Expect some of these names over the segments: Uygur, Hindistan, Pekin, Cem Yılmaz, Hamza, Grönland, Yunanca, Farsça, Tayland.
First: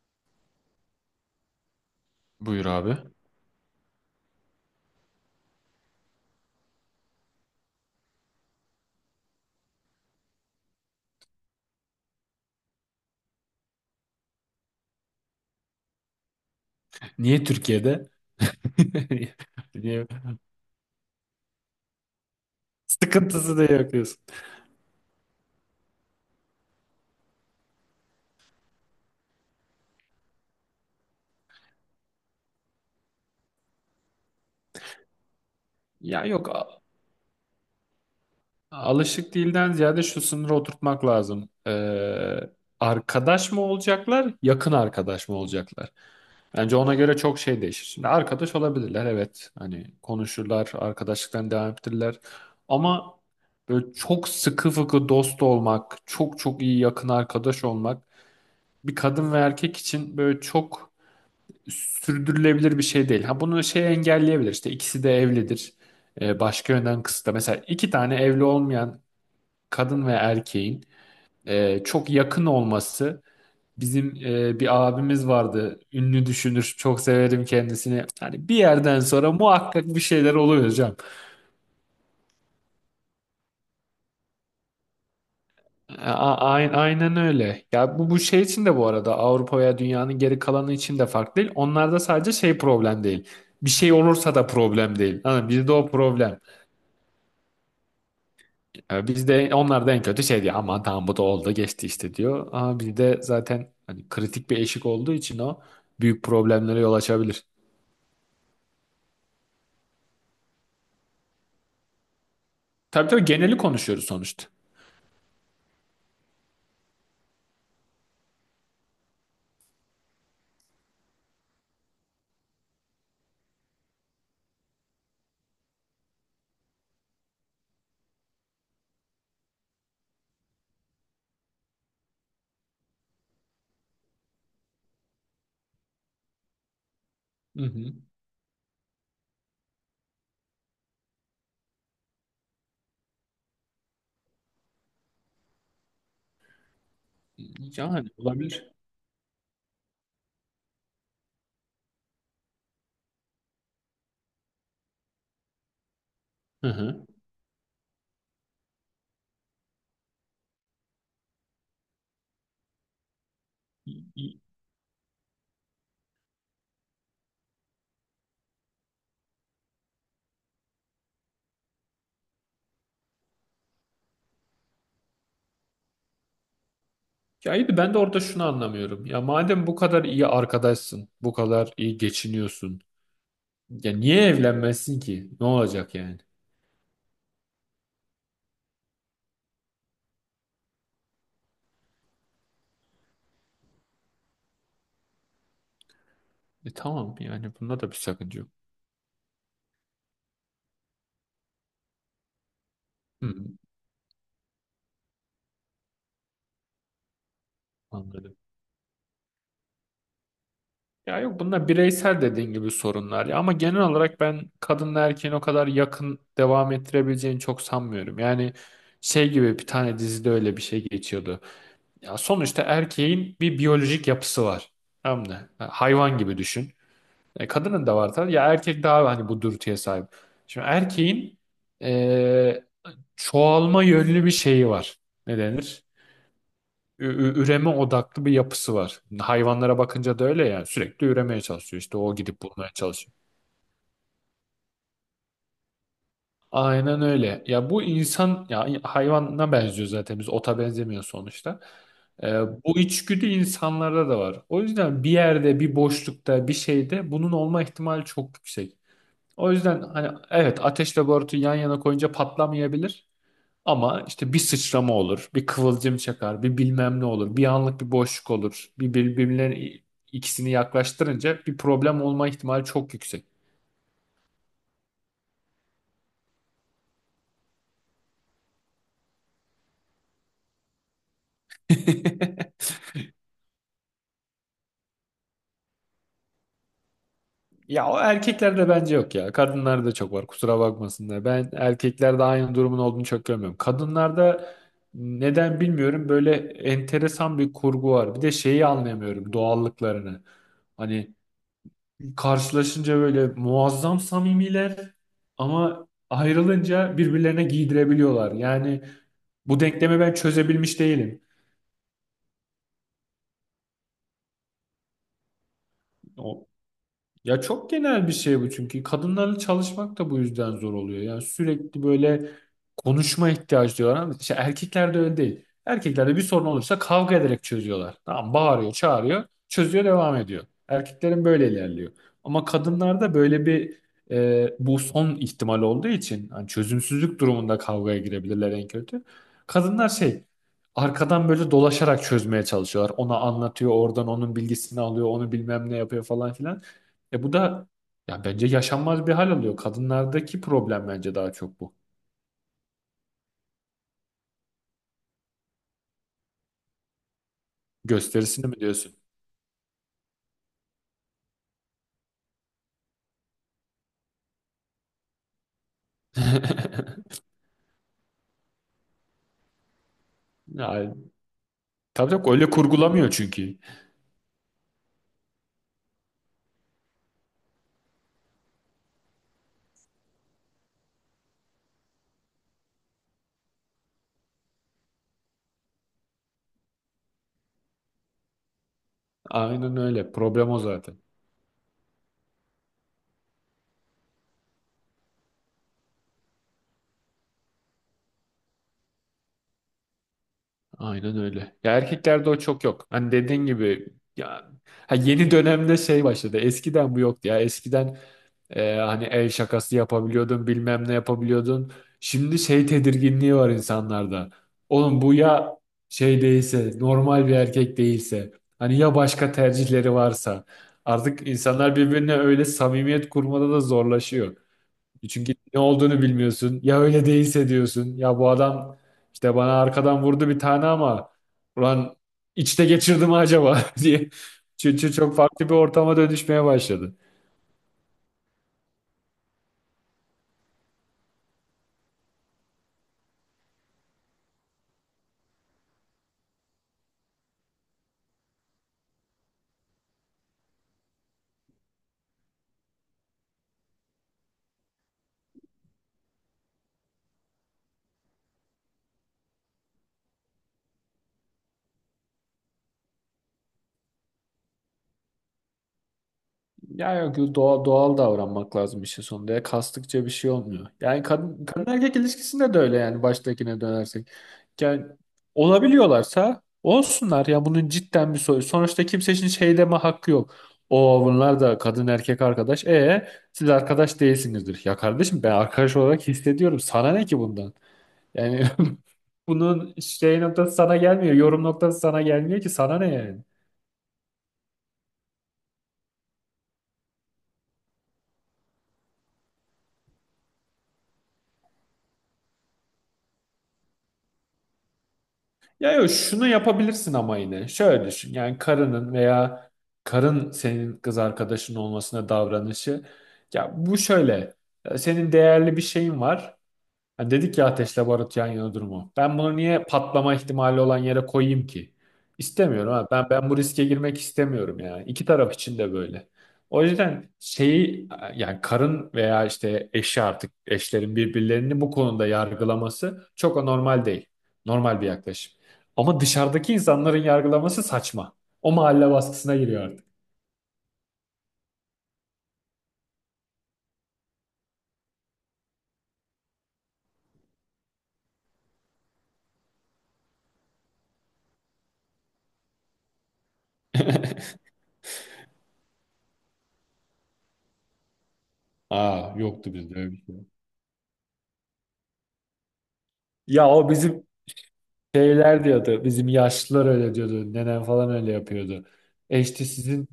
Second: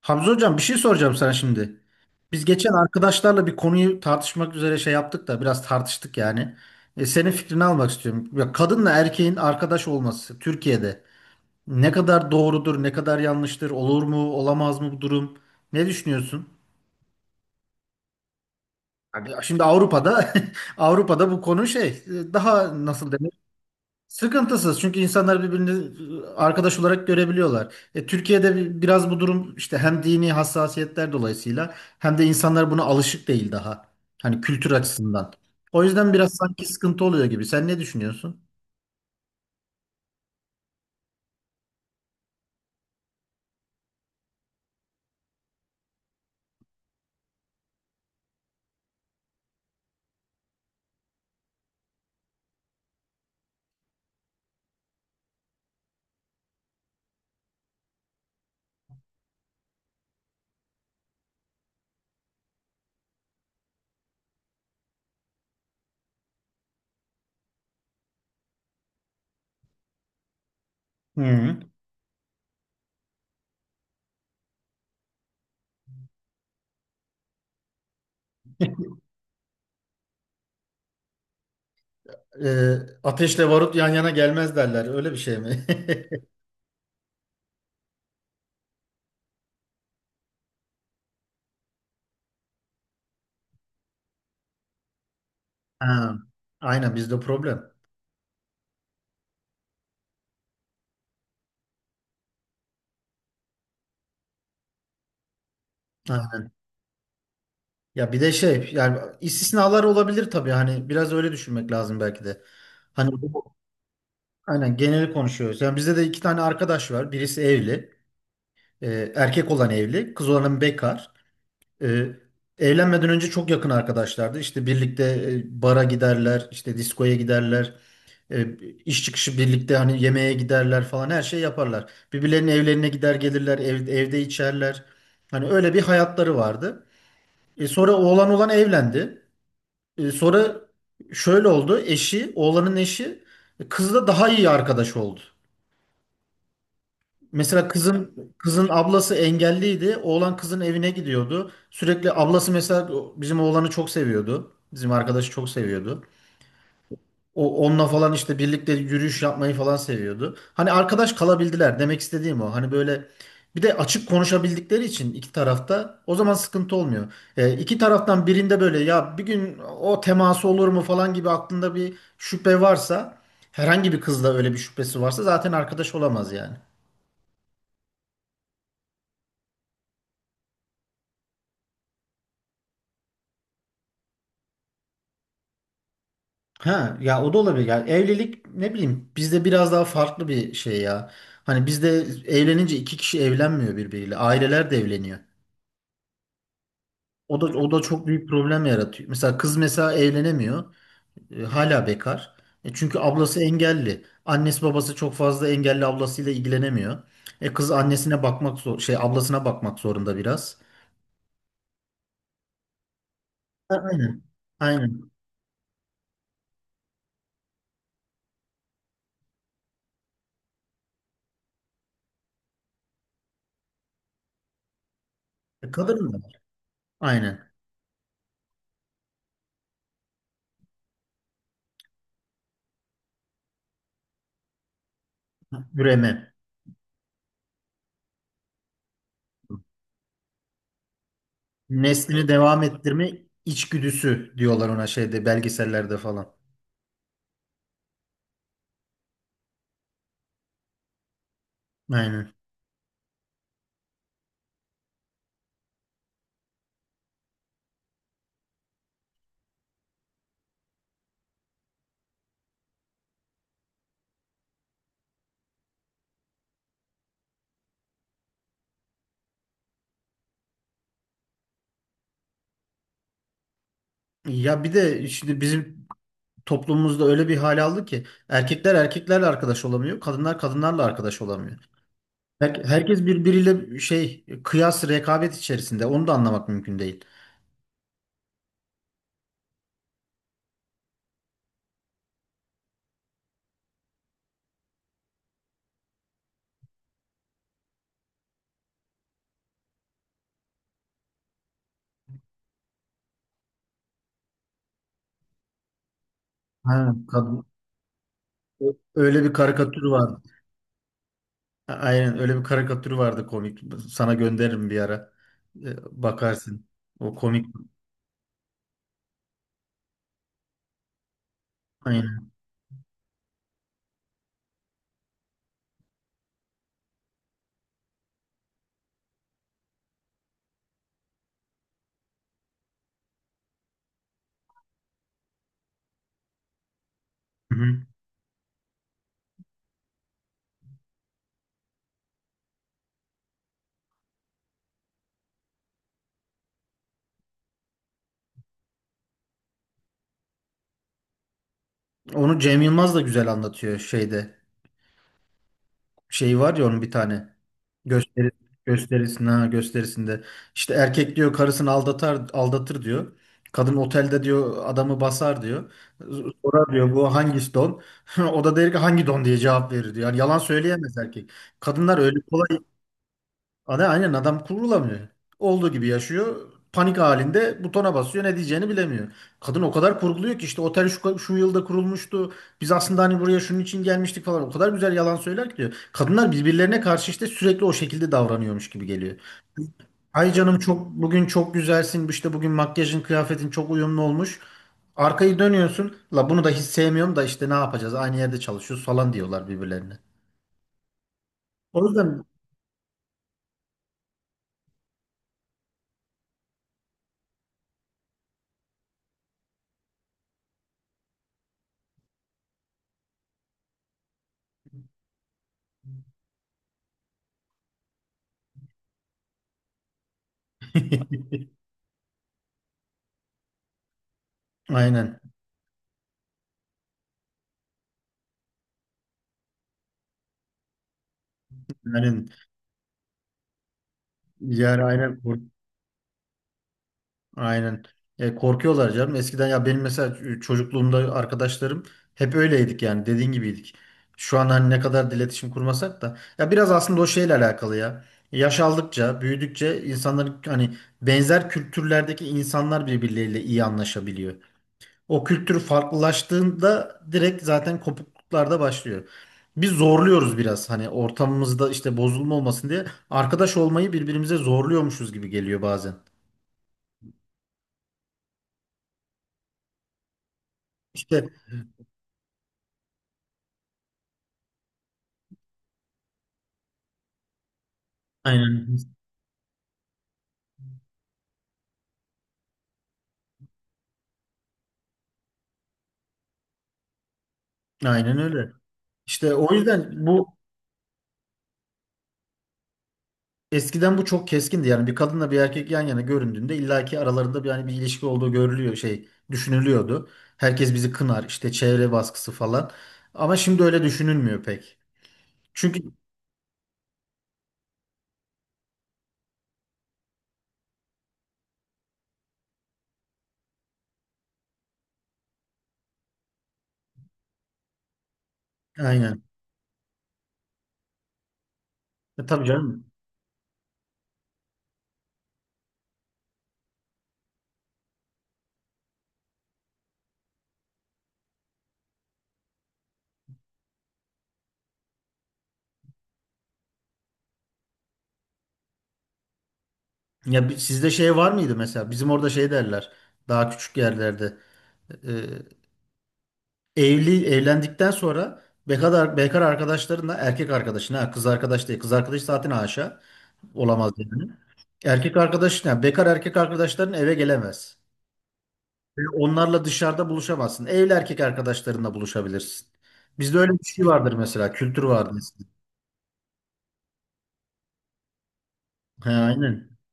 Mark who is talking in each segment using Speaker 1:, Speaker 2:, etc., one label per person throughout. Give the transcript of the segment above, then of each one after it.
Speaker 1: Hamza hocam bir şey soracağım sana şimdi. Biz
Speaker 2: Buyur
Speaker 1: geçen
Speaker 2: abi.
Speaker 1: arkadaşlarla bir konuyu tartışmak üzere şey yaptık da biraz tartıştık yani. Senin fikrini almak istiyorum. Ya kadınla erkeğin arkadaş olması Türkiye'de ne kadar doğrudur, ne kadar yanlıştır, olur mu, olamaz mı bu durum? Ne düşünüyorsun?
Speaker 2: Niye Türkiye'de?
Speaker 1: Abi, şimdi
Speaker 2: Niye?
Speaker 1: Avrupa'da Avrupa'da bu konu şey daha nasıl denir?
Speaker 2: Sıkıntısı da yok diyorsun.
Speaker 1: Sıkıntısız, çünkü insanlar birbirini arkadaş olarak görebiliyorlar. E, Türkiye'de biraz bu durum işte hem dini hassasiyetler dolayısıyla hem de insanlar buna alışık değil daha. Hani kültür açısından. O yüzden
Speaker 2: Ya
Speaker 1: biraz
Speaker 2: yok
Speaker 1: sanki sıkıntı oluyor gibi. Sen ne düşünüyorsun?
Speaker 2: alışık değilden ziyade şu sınırı oturtmak lazım. Arkadaş mı olacaklar, yakın arkadaş mı olacaklar? Bence ona göre çok şey değişir. Şimdi arkadaş olabilirler, evet. Hani konuşurlar, arkadaşlıktan devam ettirirler. Ama böyle çok sıkı fıkı dost olmak, çok çok iyi yakın arkadaş olmak bir kadın ve erkek için böyle çok sürdürülebilir bir şey değil. Ha, bunu şey engelleyebilir. İşte ikisi de evlidir. Başka yönden kısıtla. Mesela iki tane evli olmayan kadın ve erkeğin
Speaker 1: Hı.
Speaker 2: çok yakın olması, bizim bir abimiz vardı. Ünlü düşünür. Çok severim kendisini. Yani bir yerden sonra muhakkak bir şeyler oluyor hocam.
Speaker 1: E, Ateşle barut yan yana gelmez derler. Öyle bir şey mi?
Speaker 2: Aynen öyle. Ya bu şey için de, bu arada Avrupa veya dünyanın geri kalanı için de farklı değil. Onlarda sadece şey problem değil. Bir şey olursa da problem değil. Hani bizde o
Speaker 1: Ha,
Speaker 2: problem.
Speaker 1: aynen bizde problem.
Speaker 2: E, biz de onlar da en kötü şey diyor. Aman tamam, bu da oldu geçti işte diyor. Ama bir de zaten hani kritik bir eşik olduğu için o büyük
Speaker 1: Aynen.
Speaker 2: problemlere yol açabilir.
Speaker 1: Ya bir de şey yani istisnalar olabilir tabii hani biraz öyle düşünmek lazım belki de.
Speaker 2: Tabii
Speaker 1: Hani
Speaker 2: tabii, geneli konuşuyoruz sonuçta.
Speaker 1: aynen geneli konuşuyoruz. Yani bizde de iki tane arkadaş var. Birisi evli. Erkek olan evli. Kız olanın bekar. E, Evlenmeden önce çok yakın arkadaşlardı. İşte birlikte bara giderler. İşte diskoya giderler. E, iş çıkışı birlikte hani yemeğe giderler falan, her şey yaparlar. Birbirlerinin evlerine gider gelirler. Evde içerler. Hani öyle bir hayatları vardı.
Speaker 2: Hı
Speaker 1: E, sonra
Speaker 2: hı.
Speaker 1: oğlan olan evlendi. E, sonra şöyle oldu. Oğlanın eşi kızla daha iyi arkadaş oldu. Mesela
Speaker 2: Yani
Speaker 1: kızın kızın
Speaker 2: olabilir.
Speaker 1: ablası engelliydi. Oğlan kızın evine gidiyordu. Sürekli ablası mesela bizim oğlanı çok seviyordu. Bizim arkadaşı çok seviyordu.
Speaker 2: Hı hı.
Speaker 1: O onunla falan işte birlikte yürüyüş yapmayı falan seviyordu. Hani arkadaş kalabildiler, demek istediğim o. Hani böyle, bir de açık konuşabildikleri için iki tarafta o zaman sıkıntı olmuyor. E, iki taraftan birinde böyle ya bir gün o teması olur mu falan gibi aklında bir şüphe varsa, herhangi bir kızla öyle bir şüphesi varsa zaten arkadaş olamaz yani.
Speaker 2: Ya iyi de ben de orada şunu anlamıyorum. Ya madem bu kadar iyi arkadaşsın, bu kadar iyi geçiniyorsun. Ya niye evlenmezsin ki? Ne olacak yani?
Speaker 1: Ha ya o da olabilir. Yani evlilik ne bileyim bizde biraz daha farklı bir şey ya. Hani bizde evlenince iki kişi evlenmiyor birbiriyle. Aileler de evleniyor.
Speaker 2: E tamam,
Speaker 1: O da
Speaker 2: yani
Speaker 1: o da
Speaker 2: bunda da bir
Speaker 1: çok büyük
Speaker 2: sakınca yok.
Speaker 1: problem yaratıyor. Mesela kız evlenemiyor. E, hala bekar. E, çünkü
Speaker 2: Hı,
Speaker 1: ablası engelli. Annesi babası çok fazla engelli ablasıyla ilgilenemiyor. E kız annesine
Speaker 2: anladım.
Speaker 1: bakmak zor şey ablasına bakmak zorunda biraz.
Speaker 2: Ya yok, bunlar bireysel dediğin gibi sorunlar ya, ama
Speaker 1: Ha,
Speaker 2: genel olarak
Speaker 1: aynen.
Speaker 2: ben kadınla
Speaker 1: Aynen.
Speaker 2: erkeğin o kadar yakın devam ettirebileceğini çok sanmıyorum. Yani şey gibi, bir tane dizide öyle bir şey geçiyordu. Ya sonuçta erkeğin bir biyolojik yapısı var. Tamam mı? Ha,
Speaker 1: E, kadın da
Speaker 2: hayvan gibi
Speaker 1: var.
Speaker 2: düşün. E,
Speaker 1: Aynen.
Speaker 2: kadının da var tabii. Ya erkek daha hani bu dürtüye sahip. Şimdi erkeğin e, çoğalma yönlü bir şeyi var. Ne denir?
Speaker 1: Üreme.
Speaker 2: ü- Üreme odaklı bir yapısı var. Hayvanlara bakınca da öyle, yani sürekli üremeye çalışıyor. İşte o
Speaker 1: Neslini
Speaker 2: gidip
Speaker 1: devam
Speaker 2: bulmaya
Speaker 1: ettirme
Speaker 2: çalışıyor.
Speaker 1: içgüdüsü diyorlar ona şeyde belgesellerde falan.
Speaker 2: Aynen öyle. Ya bu insan ya, hayvana benziyor zaten, biz ota benzemiyor sonuçta. Ee,
Speaker 1: Aynen.
Speaker 2: Bu içgüdü insanlarda da var. O yüzden bir yerde, bir boşlukta, bir şeyde bunun olma ihtimali çok yüksek. O yüzden hani evet, ateşle barutu yan yana koyunca patlamayabilir. Ama işte bir sıçrama olur, bir kıvılcım çakar, bir bilmem ne olur, bir anlık bir boşluk olur. Bir birbirlerinin, ikisini yaklaştırınca bir problem olma ihtimali çok yüksek.
Speaker 1: Ya bir de şimdi bizim toplumumuzda öyle bir hal aldı ki erkekler erkeklerle arkadaş olamıyor, kadınlar kadınlarla arkadaş olamıyor. Herkes birbiriyle şey kıyas rekabet içerisinde. Onu da anlamak mümkün değil.
Speaker 2: Ya o erkeklerde bence yok ya. Kadınlarda çok var. Kusura bakmasınlar. Ben erkeklerde aynı durumun olduğunu çok görmüyorum. Kadınlarda neden bilmiyorum, böyle enteresan bir kurgu var. Bir de şeyi anlayamıyorum, doğallıklarını. Hani karşılaşınca böyle muazzam samimiler, ama
Speaker 1: Ha,
Speaker 2: ayrılınca
Speaker 1: kadın.
Speaker 2: birbirlerine giydirebiliyorlar. Yani
Speaker 1: Öyle bir
Speaker 2: bu
Speaker 1: karikatür
Speaker 2: denklemi ben
Speaker 1: vardı.
Speaker 2: çözebilmiş değilim.
Speaker 1: Aynen öyle bir karikatür vardı, komik. Sana gönderirim bir ara. Bakarsın. O
Speaker 2: Ya
Speaker 1: komik.
Speaker 2: çok genel bir şey bu, çünkü kadınlarla çalışmak da bu yüzden zor oluyor. Yani sürekli böyle
Speaker 1: Aynen.
Speaker 2: konuşma ihtiyacı diyorlar, ama işte erkeklerde öyle değil. Erkeklerde bir sorun olursa kavga ederek çözüyorlar. Tamam, bağırıyor, çağırıyor, çözüyor, devam ediyor. Erkeklerin böyle ilerliyor. Ama kadınlarda böyle bir bu son ihtimal olduğu için hani çözümsüzlük
Speaker 1: Hı
Speaker 2: durumunda
Speaker 1: hı.
Speaker 2: kavgaya girebilirler en kötü. Kadınlar şey, arkadan böyle dolaşarak çözmeye çalışıyorlar. Ona anlatıyor, oradan onun bilgisini alıyor, onu bilmem ne yapıyor falan filan. E bu da ya bence yaşanmaz bir hal alıyor. Kadınlardaki problem bence daha çok bu.
Speaker 1: Onu Cem Yılmaz da güzel anlatıyor şeyde. Şey var ya onun bir tane. Gösteri,
Speaker 2: Gösterisini mi diyorsun?
Speaker 1: Gösterisinde, ha, gösterisinde. İşte erkek diyor karısını aldatır diyor. Kadın otelde diyor adamı basar diyor. Sonra diyor bu hangi don? O da der ki hangi don diye cevap verir diyor. Yani yalan
Speaker 2: Yani,
Speaker 1: söyleyemez erkek. Kadınlar
Speaker 2: tabii
Speaker 1: öyle
Speaker 2: tabii öyle
Speaker 1: kolay.
Speaker 2: kurgulamıyor çünkü.
Speaker 1: Aynen adam kurulamıyor. Olduğu gibi yaşıyor. Panik halinde butona basıyor. Ne diyeceğini bilemiyor. Kadın o kadar kurguluyor ki işte otel şu, şu yılda kurulmuştu. Biz aslında hani buraya şunun için gelmiştik falan. O kadar güzel yalan söyler ki diyor. Kadınlar birbirlerine karşı işte sürekli o şekilde davranıyormuş gibi geliyor.
Speaker 2: Aynen öyle.
Speaker 1: Ay
Speaker 2: Problem
Speaker 1: canım
Speaker 2: o
Speaker 1: çok
Speaker 2: zaten.
Speaker 1: bugün çok güzelsin. İşte bugün makyajın kıyafetin çok uyumlu olmuş. Arkayı dönüyorsun. La bunu da hiç sevmiyorum da işte ne yapacağız? Aynı yerde çalışıyoruz falan diyorlar birbirlerine.
Speaker 2: Aynen öyle. Ya
Speaker 1: O yüzden
Speaker 2: erkeklerde o çok yok. Hani dediğin gibi ya, ha yeni dönemde şey başladı. Eskiden bu yoktu ya. Eskiden hani el şakası yapabiliyordun, bilmem ne yapabiliyordun. Şimdi şey tedirginliği var insanlarda. Oğlum bu ya şey değilse, normal bir erkek değilse, hani ya başka tercihleri varsa. Artık insanlar birbirine öyle samimiyet kurmada da zorlaşıyor.
Speaker 1: aynen.
Speaker 2: Çünkü ne olduğunu bilmiyorsun. Ya öyle değilse diyorsun. Ya bu adam işte bana arkadan vurdu bir tane, ama ulan
Speaker 1: Yani,
Speaker 2: içte geçirdi mi acaba diye.
Speaker 1: Yani
Speaker 2: Çünkü çok
Speaker 1: aynen.
Speaker 2: farklı bir ortama dönüşmeye başladı.
Speaker 1: Aynen. E, korkuyorlar canım. Eskiden ya benim mesela çocukluğumda arkadaşlarım hep öyleydik yani, dediğin gibiydik. Şu an hani ne kadar da iletişim kurmasak da ya biraz aslında o şeyle alakalı ya. Yaş aldıkça, büyüdükçe insanların hani benzer kültürlerdeki insanlar birbirleriyle iyi anlaşabiliyor. O kültür farklılaştığında direkt zaten kopukluklar da başlıyor. Biz zorluyoruz biraz hani ortamımızda işte bozulma olmasın diye arkadaş olmayı birbirimize zorluyormuşuz gibi geliyor bazen.
Speaker 2: Ya yok, doğal, doğal davranmak lazım işin sonunda. Ya kastıkça bir şey olmuyor. Yani
Speaker 1: İşte
Speaker 2: kadın, kadın erkek ilişkisinde de öyle, yani baştakine dönersek. Yani olabiliyorlarsa olsunlar. Ya bunun cidden bir soru.
Speaker 1: aynen.
Speaker 2: Sonuçta kimsenin şey deme hakkı yok. O bunlar da kadın erkek arkadaş. E siz arkadaş değilsinizdir. Ya kardeşim, ben arkadaş olarak hissediyorum. Sana ne ki bundan?
Speaker 1: Aynen
Speaker 2: Yani
Speaker 1: öyle. İşte o
Speaker 2: bunun
Speaker 1: yüzden
Speaker 2: şey
Speaker 1: bu,
Speaker 2: noktası sana gelmiyor. Yorum noktası sana gelmiyor ki, sana ne yani?
Speaker 1: eskiden bu çok keskindi. Yani bir kadınla bir erkek yan yana göründüğünde illaki aralarında bir yani bir ilişki olduğu görülüyor şey düşünülüyordu. Herkes bizi kınar işte çevre baskısı falan. Ama şimdi öyle düşünülmüyor pek.
Speaker 2: Ya
Speaker 1: Çünkü
Speaker 2: yok, şunu yapabilirsin ama yine. Şöyle düşün. Yani karının veya karın, senin kız arkadaşın olmasına davranışı. Ya bu şöyle. Senin değerli bir şeyin var. Ha, dedik ya, ateşle barut yan yana durumu. Ben
Speaker 1: aynen.
Speaker 2: bunu niye patlama ihtimali olan yere koyayım ki?
Speaker 1: E, tabii
Speaker 2: İstemiyorum
Speaker 1: canım.
Speaker 2: ha. Ben bu riske girmek istemiyorum yani. İki taraf için de böyle. O yüzden şeyi, yani karın veya işte eşi, artık eşlerin birbirlerini bu konuda yargılaması çok anormal değil. Normal bir yaklaşım. Ama dışarıdaki insanların yargılaması saçma. O mahalle baskısına giriyor artık.
Speaker 1: Ya sizde şey var mıydı mesela? Bizim orada şey derler. Daha küçük yerlerde. e, e, Evli evlendikten sonra bekar arkadaşlarınla erkek arkadaşına kız arkadaş değil. Kız arkadaş zaten haşa olamaz yani. Erkek arkadaşın, yani bekar erkek arkadaşların eve gelemez. Ve
Speaker 2: Aa, yoktu
Speaker 1: onlarla
Speaker 2: bizde öyle bir
Speaker 1: dışarıda
Speaker 2: şey.
Speaker 1: buluşamazsın. Evli erkek arkadaşlarınla buluşabilirsin. Bizde
Speaker 2: Ya
Speaker 1: öyle bir
Speaker 2: o
Speaker 1: şey
Speaker 2: bizim
Speaker 1: vardır mesela, kültür vardır
Speaker 2: şeyler
Speaker 1: eskiden.
Speaker 2: diyordu. Bizim yaşlılar öyle diyordu. Nenem falan öyle yapıyordu.
Speaker 1: He,
Speaker 2: E işte
Speaker 1: aynen.
Speaker 2: sizin,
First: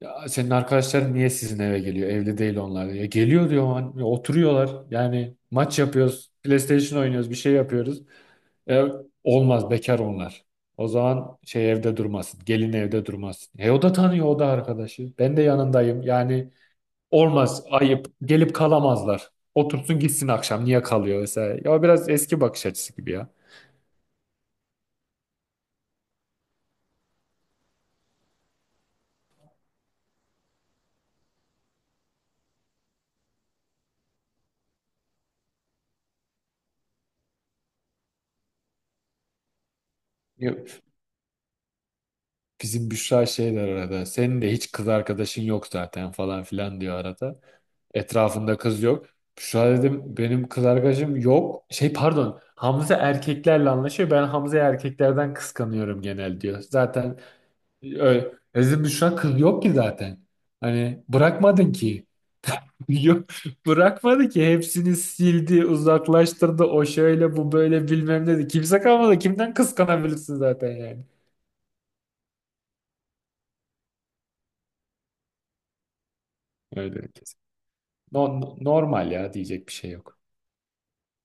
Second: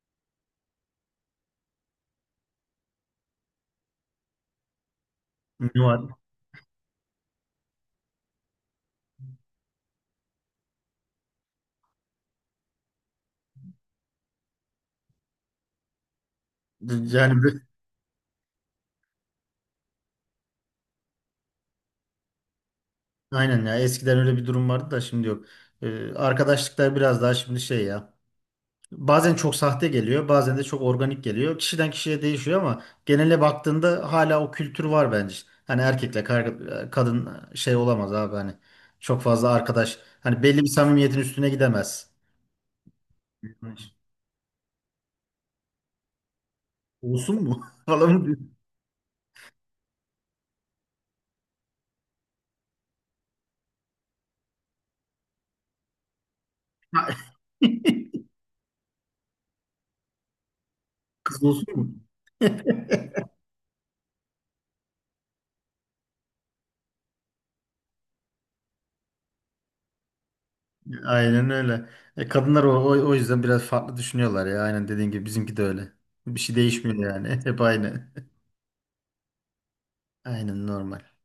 Speaker 2: ya senin arkadaşların niye sizin eve geliyor? Evli değil onlar, diyor. Ya geliyor diyor. "Hani oturuyorlar. Yani maç
Speaker 1: Ne var?
Speaker 2: yapıyoruz. PlayStation oynuyoruz. Bir şey yapıyoruz." E, olmaz, bekar onlar. O zaman şey, evde durmasın. Gelin evde durmasın. E o da tanıyor, o da arkadaşı. Ben de yanındayım. Yani
Speaker 1: Yani
Speaker 2: olmaz, ayıp. Gelip kalamazlar. Otursun gitsin akşam. Niye kalıyor vesaire. Ya biraz eski bakış açısı gibi
Speaker 1: aynen ya eskiden öyle bir durum vardı da şimdi yok. Arkadaşlıklar biraz daha şimdi şey ya. Bazen çok sahte geliyor, bazen de çok organik geliyor. Kişiden kişiye değişiyor ama genele baktığında hala o kültür var bence. Hani erkekle kadın şey olamaz abi hani. Çok fazla arkadaş. Hani belli
Speaker 2: ya.
Speaker 1: bir samimiyetin üstüne gidemez.
Speaker 2: Bizim Büşra şey der arada. "Senin de hiç kız arkadaşın yok zaten" falan filan diyor arada.
Speaker 1: Olsun mu? Falan mı diyor?
Speaker 2: Etrafında kız yok. Büşra, dedim, benim kız arkadaşım yok. Şey pardon, Hamza erkeklerle anlaşıyor. Ben Hamza'yı erkeklerden kıskanıyorum genel, diyor. Zaten öyle. Bizim Büşra, kız yok ki zaten. Hani
Speaker 1: Kız
Speaker 2: bırakmadın
Speaker 1: olsun mu?
Speaker 2: ki. Yok, bırakmadı ki, hepsini sildi, uzaklaştırdı. O şöyle, bu böyle, bilmem ne dedi. Kimse kalmadı. Kimden kıskanabilirsin zaten yani?
Speaker 1: Aynen öyle. E, kadınlar o yüzden biraz farklı düşünüyorlar ya. Aynen dediğin gibi bizimki de öyle. Bir şey
Speaker 2: Öyle.
Speaker 1: değişmiyor yani. Hep aynı.
Speaker 2: Normal ya, diyecek bir şey yok.
Speaker 1: Aynen normal.